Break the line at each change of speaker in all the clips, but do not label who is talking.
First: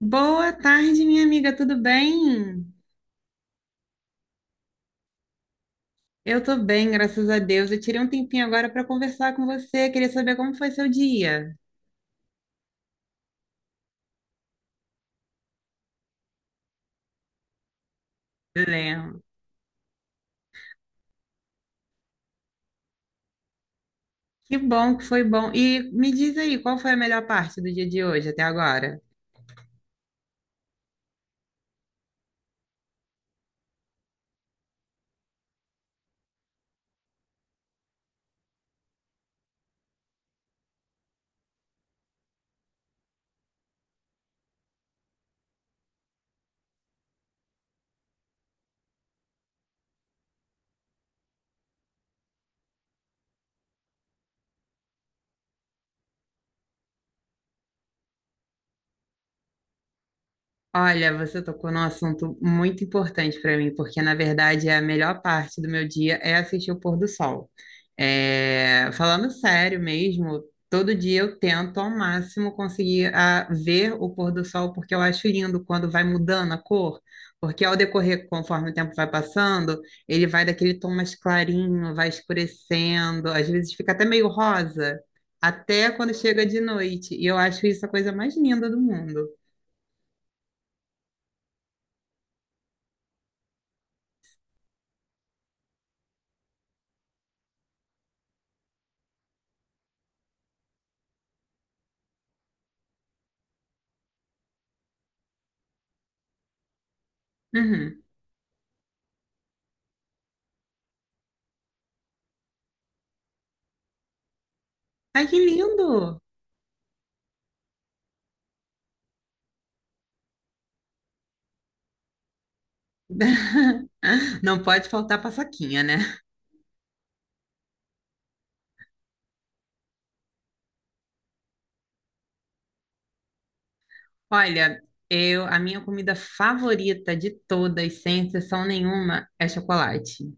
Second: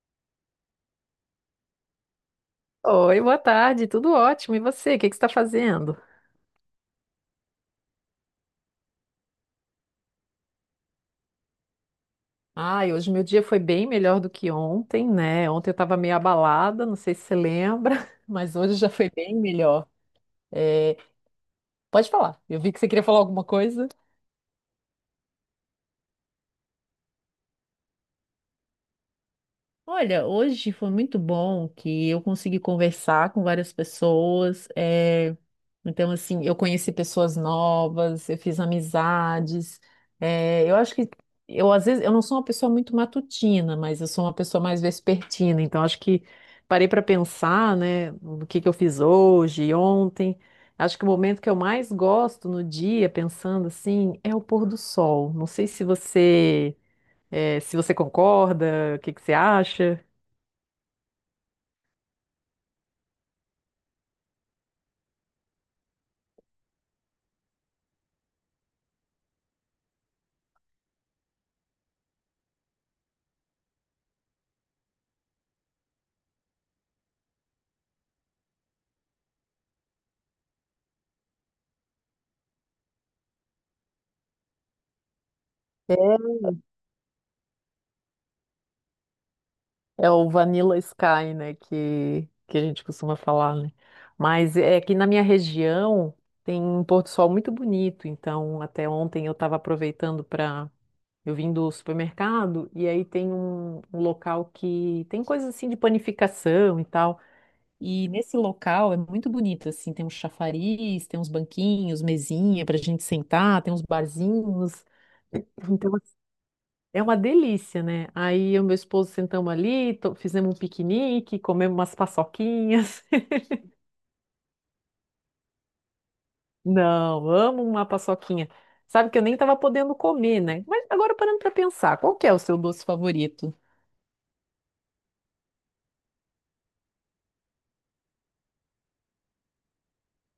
Boa tarde, minha amiga, tudo bem?
Oi, boa tarde, tudo ótimo. E você, o que que você está fazendo?
Eu tô bem, graças a Deus. Eu tirei um tempinho agora para conversar com você. Queria saber como foi seu dia.
Ai, hoje meu dia foi bem melhor do que ontem, né? Ontem eu estava meio abalada, não sei se você lembra, mas hoje já foi
Lembro.
bem melhor. É, pode falar, eu vi que você queria falar alguma coisa.
Que bom que foi bom. E me diz aí, qual foi a melhor parte do dia de hoje até agora?
Olha, hoje foi muito bom que eu consegui conversar com várias pessoas. Então, assim, eu conheci pessoas novas, eu fiz amizades. Eu acho que eu às vezes eu não sou uma pessoa muito matutina, mas eu sou uma pessoa mais vespertina. Então, acho que parei para pensar, né, no que eu fiz hoje, e ontem. Acho que o momento que eu mais gosto no dia, pensando assim, é o pôr do sol. Não sei se você, se você concorda, o que que você acha?
Olha, você tocou num assunto muito importante para mim, porque na verdade a melhor parte do meu dia é assistir o pôr do sol. É, falando sério mesmo, todo dia eu tento ao máximo conseguir ver o pôr do sol, porque eu acho lindo quando vai mudando a cor, porque ao decorrer, conforme o tempo vai passando, ele vai daquele tom mais clarinho, vai escurecendo, às vezes fica até meio rosa, até quando
É
chega de noite, e eu acho isso a coisa mais linda do mundo.
é, o Vanilla Sky, né, que a gente costuma falar, né? Mas é que na minha região tem um pôr do sol muito bonito, então até ontem eu estava aproveitando para eu vim do supermercado e aí tem um local que tem coisas assim de panificação e tal.
Uhum.
E nesse local é muito bonito, assim, tem uns chafariz, tem uns banquinhos, mesinha para a gente sentar, tem uns barzinhos.
Ai, que
Então
lindo!
é uma delícia, né? Aí eu e meu esposo sentamos ali, fizemos um piquenique, comemos umas paçoquinhas.
Não pode faltar paçoquinha, né?
Não, amo uma paçoquinha. Sabe que eu nem estava podendo comer, né? Mas agora parando para pensar, qual que é o seu doce favorito?
Olha, a minha comida favorita de todas, sem exceção nenhuma, é chocolate.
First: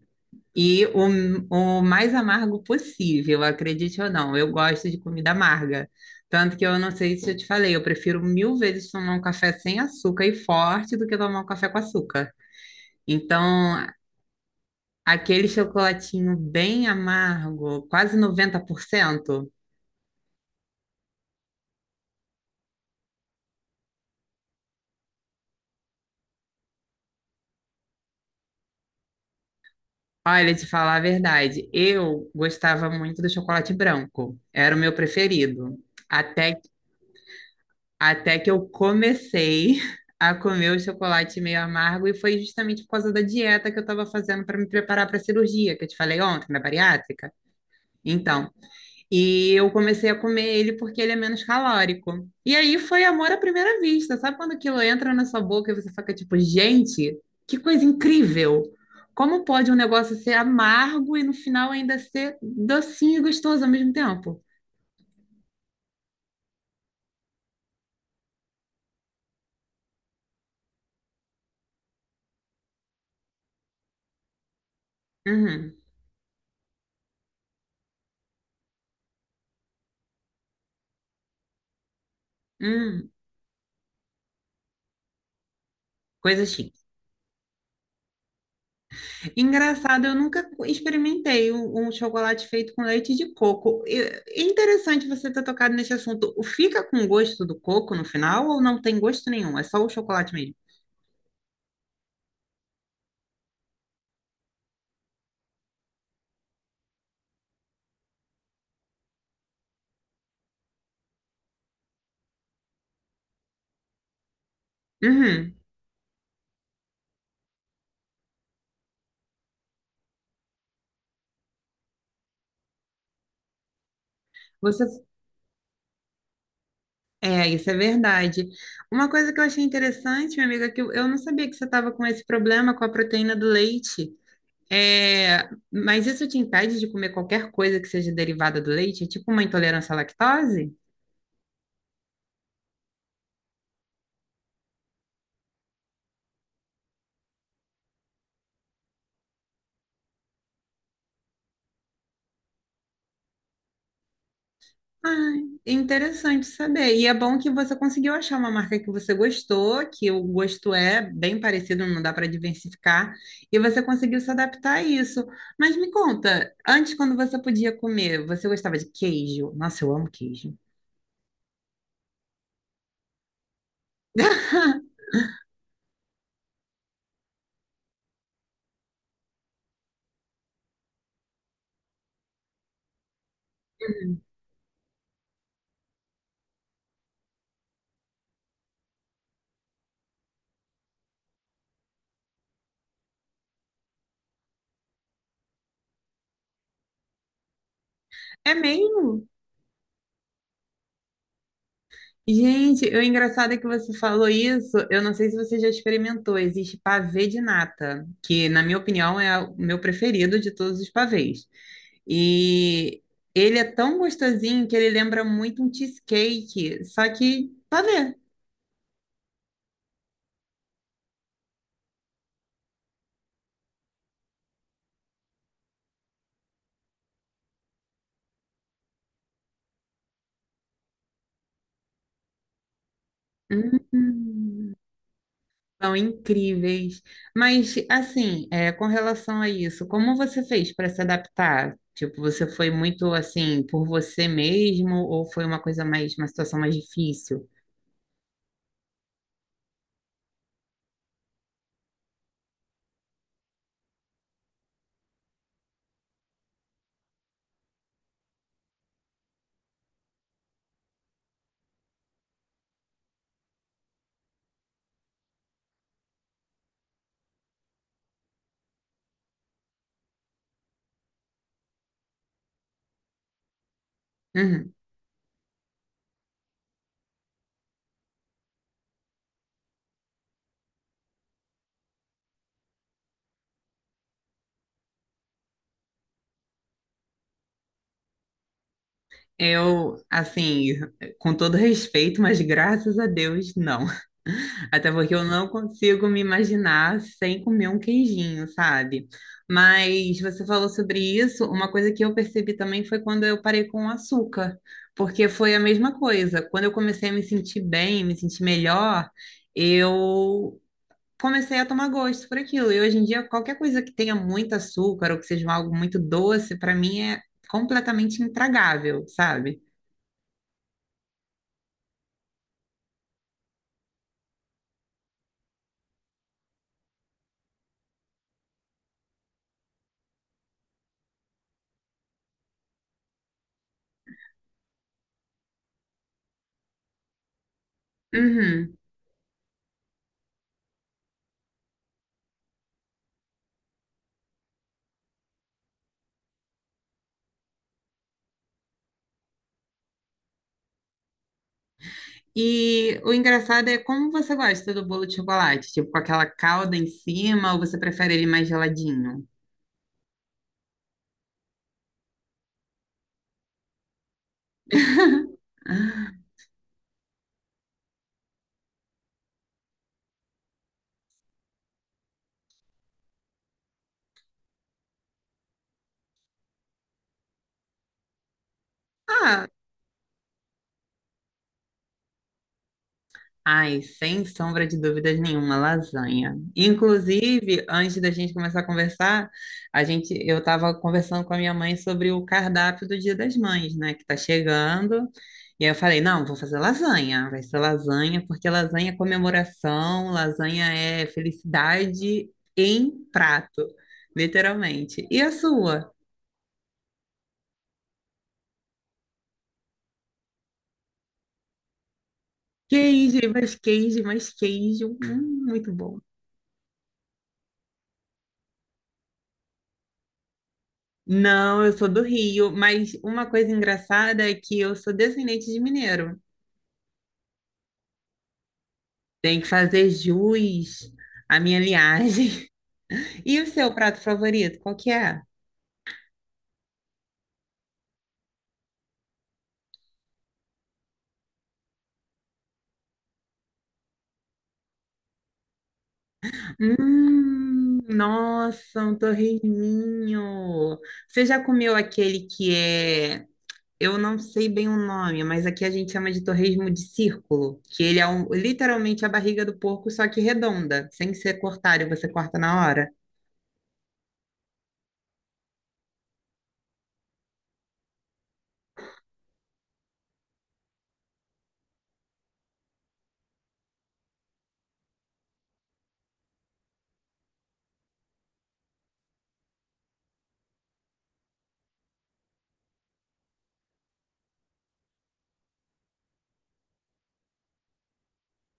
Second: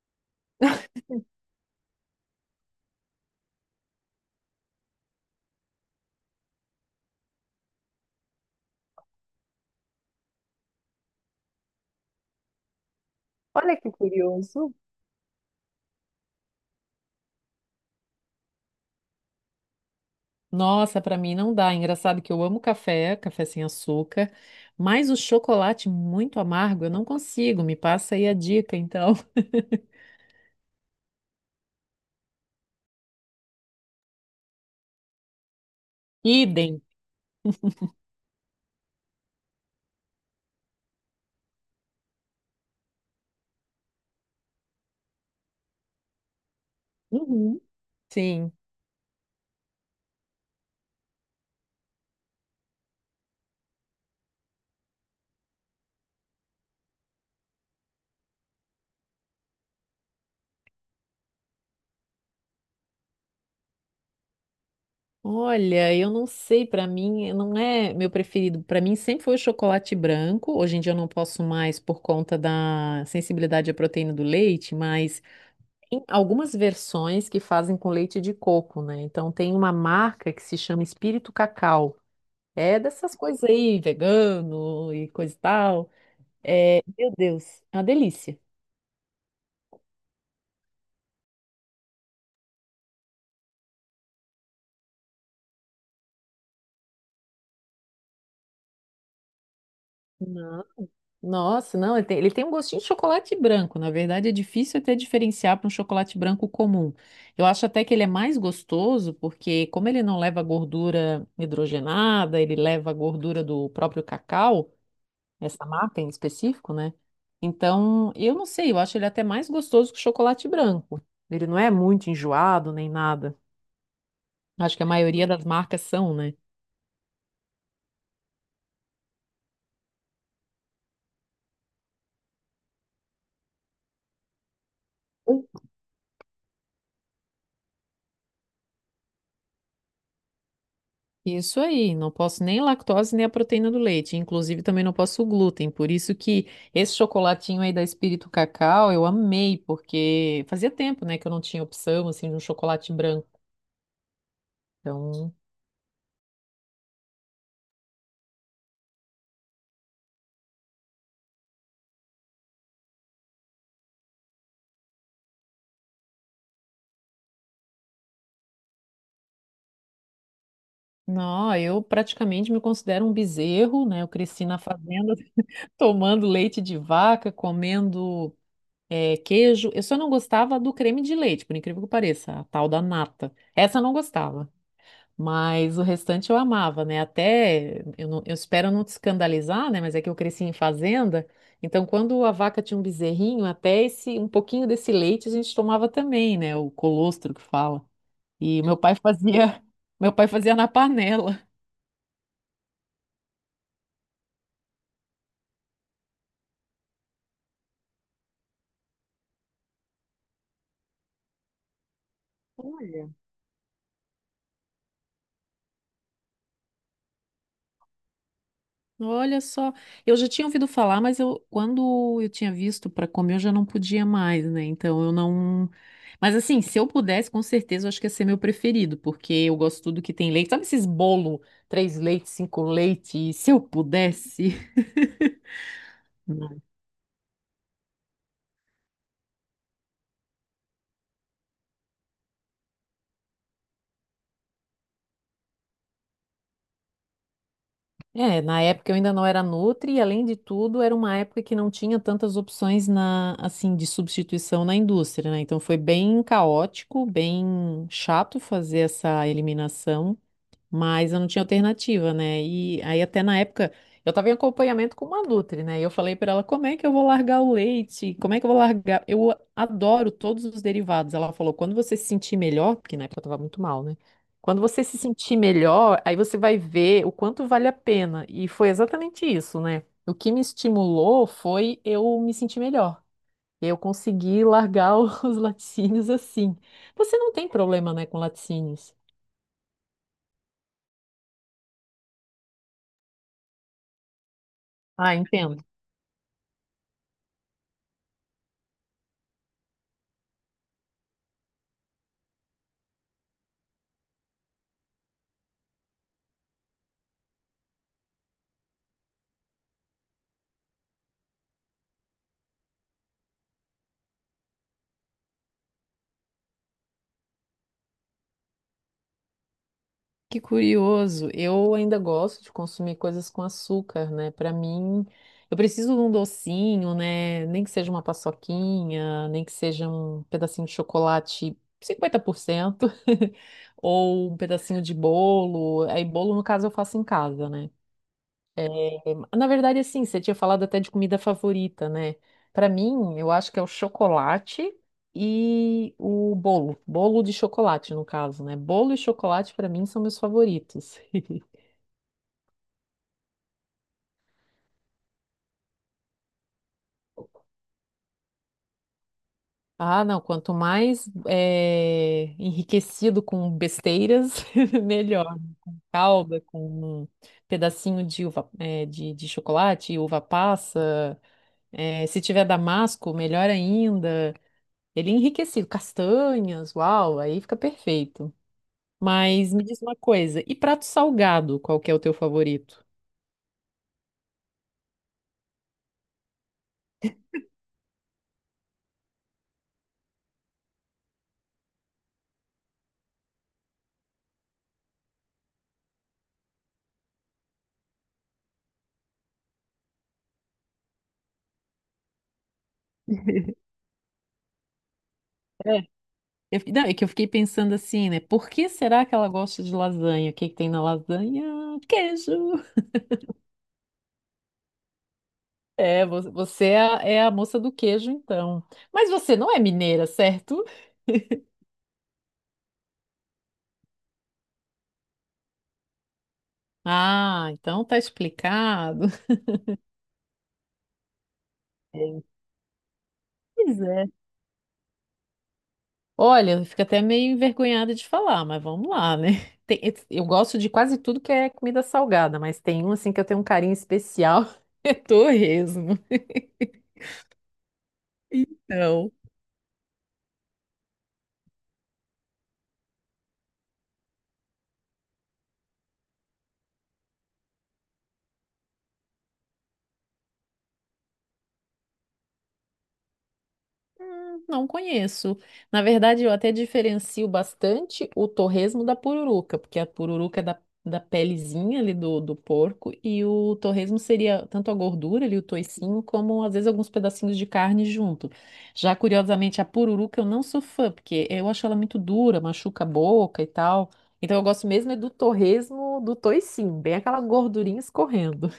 E o mais amargo possível, acredite ou não, eu gosto de comida amarga. Tanto que eu não sei se eu te falei, eu prefiro mil vezes tomar um café sem açúcar e forte do que tomar um café com açúcar.
Olha
Então,
que curioso.
aquele chocolatinho bem amargo, quase 90%.
Nossa, para mim não dá. Engraçado que eu amo café, café sem açúcar, mas o chocolate muito amargo eu não consigo. Me passa aí a dica, então.
Olha, te falar a verdade, eu gostava muito do chocolate branco, era o meu preferido. Até,
Idem.
até que eu comecei a comer o chocolate meio amargo, e foi justamente por causa da dieta que eu estava fazendo para me preparar para a cirurgia, que eu te falei ontem, na bariátrica.
Uhum.
Então,
Sim.
e eu comecei a comer ele porque ele é menos calórico. E aí foi amor à primeira vista. Sabe quando aquilo entra na sua boca e você fica tipo, gente, que coisa incrível! Como pode um negócio ser amargo e no final ainda ser docinho e gostoso ao mesmo tempo?
Olha, eu não sei, pra mim não é meu preferido. Pra mim sempre foi o chocolate branco. Hoje em dia eu não posso mais por conta da sensibilidade à proteína do leite, mas
Uhum.
tem algumas versões que fazem com leite de coco, né? Então tem uma marca que se chama Espírito Cacau. É
Hum,
dessas coisas aí, vegano e coisa e tal.
coisa chique.
Meu Deus, é uma delícia.
Engraçado, eu nunca experimentei um chocolate feito com leite de coco. É interessante você ter tocado nesse assunto. O Fica com gosto do coco no final ou não tem gosto nenhum? É só o chocolate mesmo?
Não. Nossa, não, ele tem um gostinho de chocolate branco. Na verdade, é difícil até diferenciar para um chocolate branco comum. Eu acho até que ele é mais gostoso, porque como ele não leva gordura hidrogenada, ele leva a gordura do próprio cacau,
Uhum.
essa marca em específico, né? Então, eu não sei, eu acho ele até mais gostoso que o chocolate branco. Ele não é muito enjoado nem nada. Acho que
Você,
a maioria das marcas são, né?
É, isso é verdade. Uma coisa que eu achei interessante, minha amiga, é que eu não sabia que você estava com esse problema com a proteína do leite. É, mas isso te impede de comer qualquer coisa que seja derivada do leite? É tipo uma intolerância à lactose?
Isso aí, não posso nem lactose nem a proteína do leite, inclusive também não posso o glúten, por isso que esse chocolatinho aí da Espírito Cacau eu amei, porque fazia tempo, né, que eu não tinha opção, assim, de um chocolate branco,
Ah,
então,
interessante saber. E é bom que você conseguiu achar uma marca que você gostou, que o gosto é bem parecido, não dá para diversificar, e você conseguiu se adaptar a isso. Mas me conta, antes, quando você podia comer, você gostava de queijo? Nossa, eu amo queijo.
não, eu praticamente me considero um bezerro, né, eu cresci na fazenda tomando leite de vaca, comendo queijo. Eu só não gostava do creme de leite, por incrível que pareça, a tal da nata, essa eu não gostava. Mas o restante eu amava, né? Até, eu, não- Eu espero não te escandalizar, né? Mas é que eu cresci em fazenda. Então, quando a vaca tinha um bezerrinho, até esse, um pouquinho desse leite a gente tomava também, né? O colostro que fala.
É
E meu pai
mesmo?
fazia, meu pai fazia na panela.
Gente, o engraçado é que você falou isso. Eu não sei se você já experimentou. Existe pavê de nata, que, na minha opinião, é o meu preferido de todos os pavês. E ele é tão gostosinho que ele lembra muito um cheesecake, só que pavê.
Olha só, eu já tinha ouvido falar, mas eu quando eu tinha visto para comer eu já não podia mais, né? Então eu não. Mas assim, se eu pudesse, com certeza eu acho que ia ser meu preferido, porque eu gosto tudo que tem leite. Sabe esses bolo, três leites, cinco leites? Se eu pudesse.
Hum. São
Não.
incríveis. Mas, assim, é, com relação a isso, como você fez para se adaptar? Tipo, você foi muito assim por você mesmo ou foi uma coisa mais, uma situação mais difícil?
É, na época eu ainda não era nutri e além de tudo era uma época que não tinha tantas opções na assim de substituição na indústria, né? Então foi bem caótico, bem chato fazer essa eliminação. Mas eu não tinha alternativa, né? E aí até na época eu estava em acompanhamento com uma nutri, né? E eu falei para ela, como é que eu vou largar o leite? Como é que eu vou largar? Eu adoro todos os derivados. Ela falou, quando você se sentir melhor, porque na época eu estava muito mal, né? Quando
Uhum.
você se sentir melhor, aí você vai ver o quanto vale a pena. E foi exatamente isso, né? O que me estimulou foi eu me sentir melhor. Eu consegui largar os laticínios assim. Você não tem problema, né, com laticínios?
Eu, assim, com todo respeito, mas graças a Deus, não. Até porque
Ah,
eu não
entendo.
consigo me imaginar sem comer um queijinho, sabe? Mas você falou sobre isso, uma coisa que eu percebi também foi quando eu parei com o açúcar, porque foi a mesma coisa. Quando eu comecei a me sentir bem, me sentir melhor, eu comecei a tomar gosto por aquilo. E hoje em dia, qualquer coisa que tenha muito açúcar ou que seja algo muito doce, para mim é completamente intragável, sabe?
Que curioso. Eu ainda gosto de consumir coisas com açúcar, né? Para mim, eu preciso de um docinho, né? Nem que seja uma paçoquinha, nem que seja um pedacinho de chocolate 50% ou um pedacinho de bolo. Aí, bolo, no caso, eu faço em casa, né?
Uhum.
É, na verdade, assim, você tinha falado até de comida favorita, né? Para mim, eu acho que é o chocolate e o bolo. Bolo de chocolate, no caso, né? Bolo e chocolate, para mim, são meus favoritos.
E o engraçado é como você gosta do bolo de chocolate, tipo com aquela calda em cima, ou você prefere ele mais geladinho?
Ah, não, quanto mais enriquecido com besteiras, melhor. Calda com um pedacinho de uva, de chocolate, uva passa. Se tiver damasco, melhor ainda. Ele é enriquecido, castanhas, uau, aí fica perfeito.
Ah,
Mas me diz uma coisa, e prato salgado, qual que é o teu favorito?
ai, sem sombra de dúvidas nenhuma, lasanha. Inclusive, antes da gente começar a conversar, a gente, eu estava conversando com a minha mãe sobre o cardápio do Dia das Mães, né, que está chegando. E aí eu falei, não, vou fazer lasanha, vai ser lasanha, porque lasanha é comemoração, lasanha é felicidade em prato, literalmente. E a
É.
sua?
Não, é que eu fiquei pensando assim, né? Por que será que ela gosta de lasanha? O que que tem na lasanha? Queijo.
Queijo, mais queijo, mais queijo, muito bom.
É, você é a moça do queijo, então. Mas você não é mineira, certo?
Não, eu sou do Rio, mas uma coisa engraçada é que eu sou descendente de mineiro.
Ah, então tá explicado.
Tem que fazer jus à minha
É.
linhagem. E o seu
Pois
prato
é.
favorito, qual que é?
Olha, eu fico até meio envergonhada de falar, mas vamos lá, né? Tem- eu gosto de quase tudo que é comida salgada, mas tem um assim que eu tenho um carinho especial, é torresmo.
Nossa, um
Então,
torresminho. Você já comeu aquele que é, eu não sei bem o nome, mas aqui a gente chama de torresmo de círculo, que ele é um- literalmente a barriga do porco, só que redonda, sem ser cortada, e você corta na hora.
não conheço. Na verdade, eu até diferencio bastante o torresmo da pururuca, porque a pururuca é da pelezinha ali do porco, e o torresmo seria tanto a gordura ali, o toicinho, como às vezes alguns pedacinhos de carne junto. Já curiosamente, a pururuca eu não sou fã, porque eu acho ela muito dura, machuca a boca e tal. Então eu gosto mesmo é do torresmo do toicinho, bem aquela gordurinha escorrendo.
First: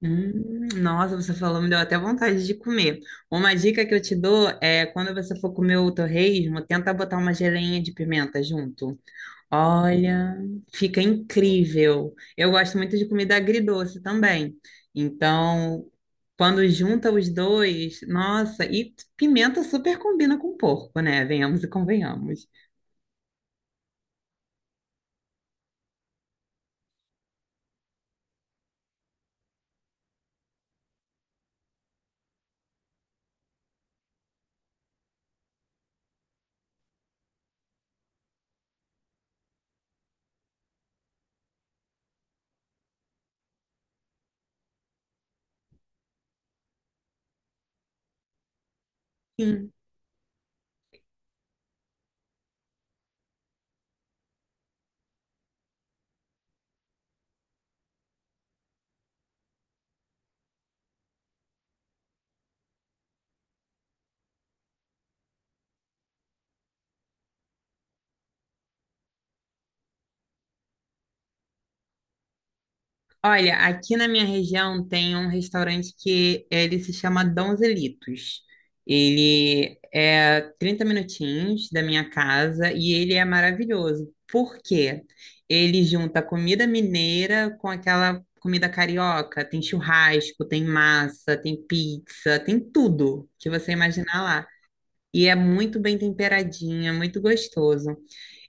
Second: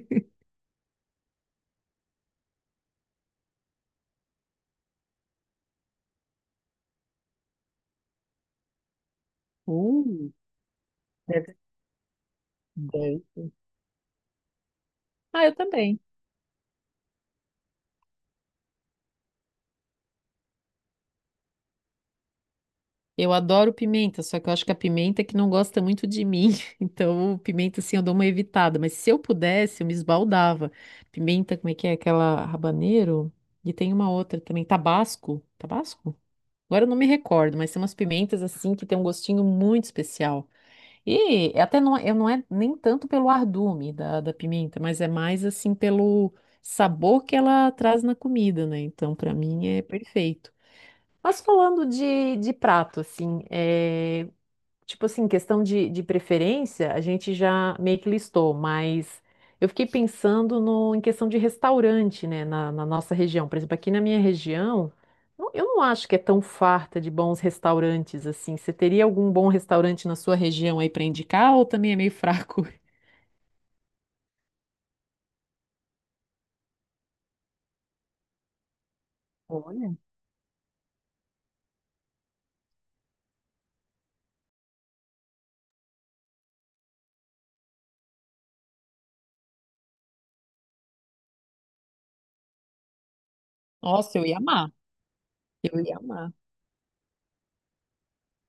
Hum, nossa, você falou, me deu até vontade de comer. Uma dica que eu te dou é quando você for comer o torresmo, tenta botar uma geleinha de pimenta junto.
Hum,
Olha, fica
deve,
incrível. Eu gosto muito de
deve.
comida agridoce também.
Ah, eu
Então,
também.
quando junta os dois, nossa, e pimenta super combina com porco, né? Venhamos e convenhamos.
Eu adoro pimenta, só que eu acho que a pimenta é que não gosta muito de mim. Então, pimenta, assim, eu dou uma evitada. Mas se eu pudesse, eu me esbaldava. Pimenta, como é que é? Aquela habanero? E tem uma outra também, tabasco. Tabasco? Agora eu não me recordo, mas tem umas pimentas, assim, que tem um gostinho muito especial. E até não, eu não é nem tanto pelo ardume da pimenta, mas é mais, assim, pelo sabor que ela traz na comida, né? Então, pra mim,
Sim.
é perfeito. Mas falando de prato, assim, é, tipo assim, questão de preferência, a gente já meio que listou, mas eu fiquei pensando no, em questão de restaurante, né, na nossa região. Por exemplo, aqui na minha região, eu não acho que é tão farta de bons restaurantes, assim. Você teria algum bom restaurante na sua região aí para indicar ou também é meio fraco?
Olha, aqui na minha região tem um restaurante que ele se chama Donzelitos. Ele
Olha.
é 30 minutinhos da minha casa e ele é maravilhoso. Por quê? Ele junta comida mineira com aquela comida carioca. Tem churrasco, tem massa, tem pizza, tem tudo que você
Nossa,
imaginar
eu ia
lá.
amar.
E é muito
Eu
bem
ia amar.
temperadinho, é muito gostoso.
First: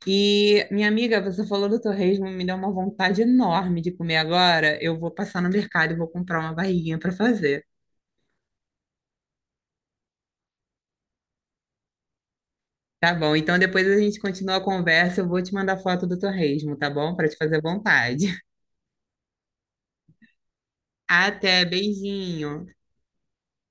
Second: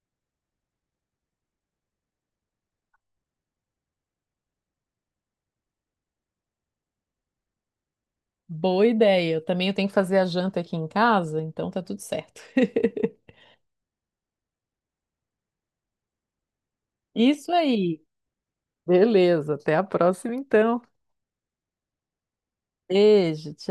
E, minha amiga, você falou do torresmo, me deu uma vontade enorme de comer agora. Eu vou passar no mercado e vou comprar uma barriguinha para fazer.
Boa ideia. Eu também eu tenho que fazer a janta aqui em casa, então tá tudo certo.
Tá bom, então depois a gente continua a conversa. Eu vou te mandar foto do torresmo, tá bom? Para te
Isso
fazer
aí.
vontade.
Beleza, até a próxima então.
Até, beijinho.
Beijo, tchau.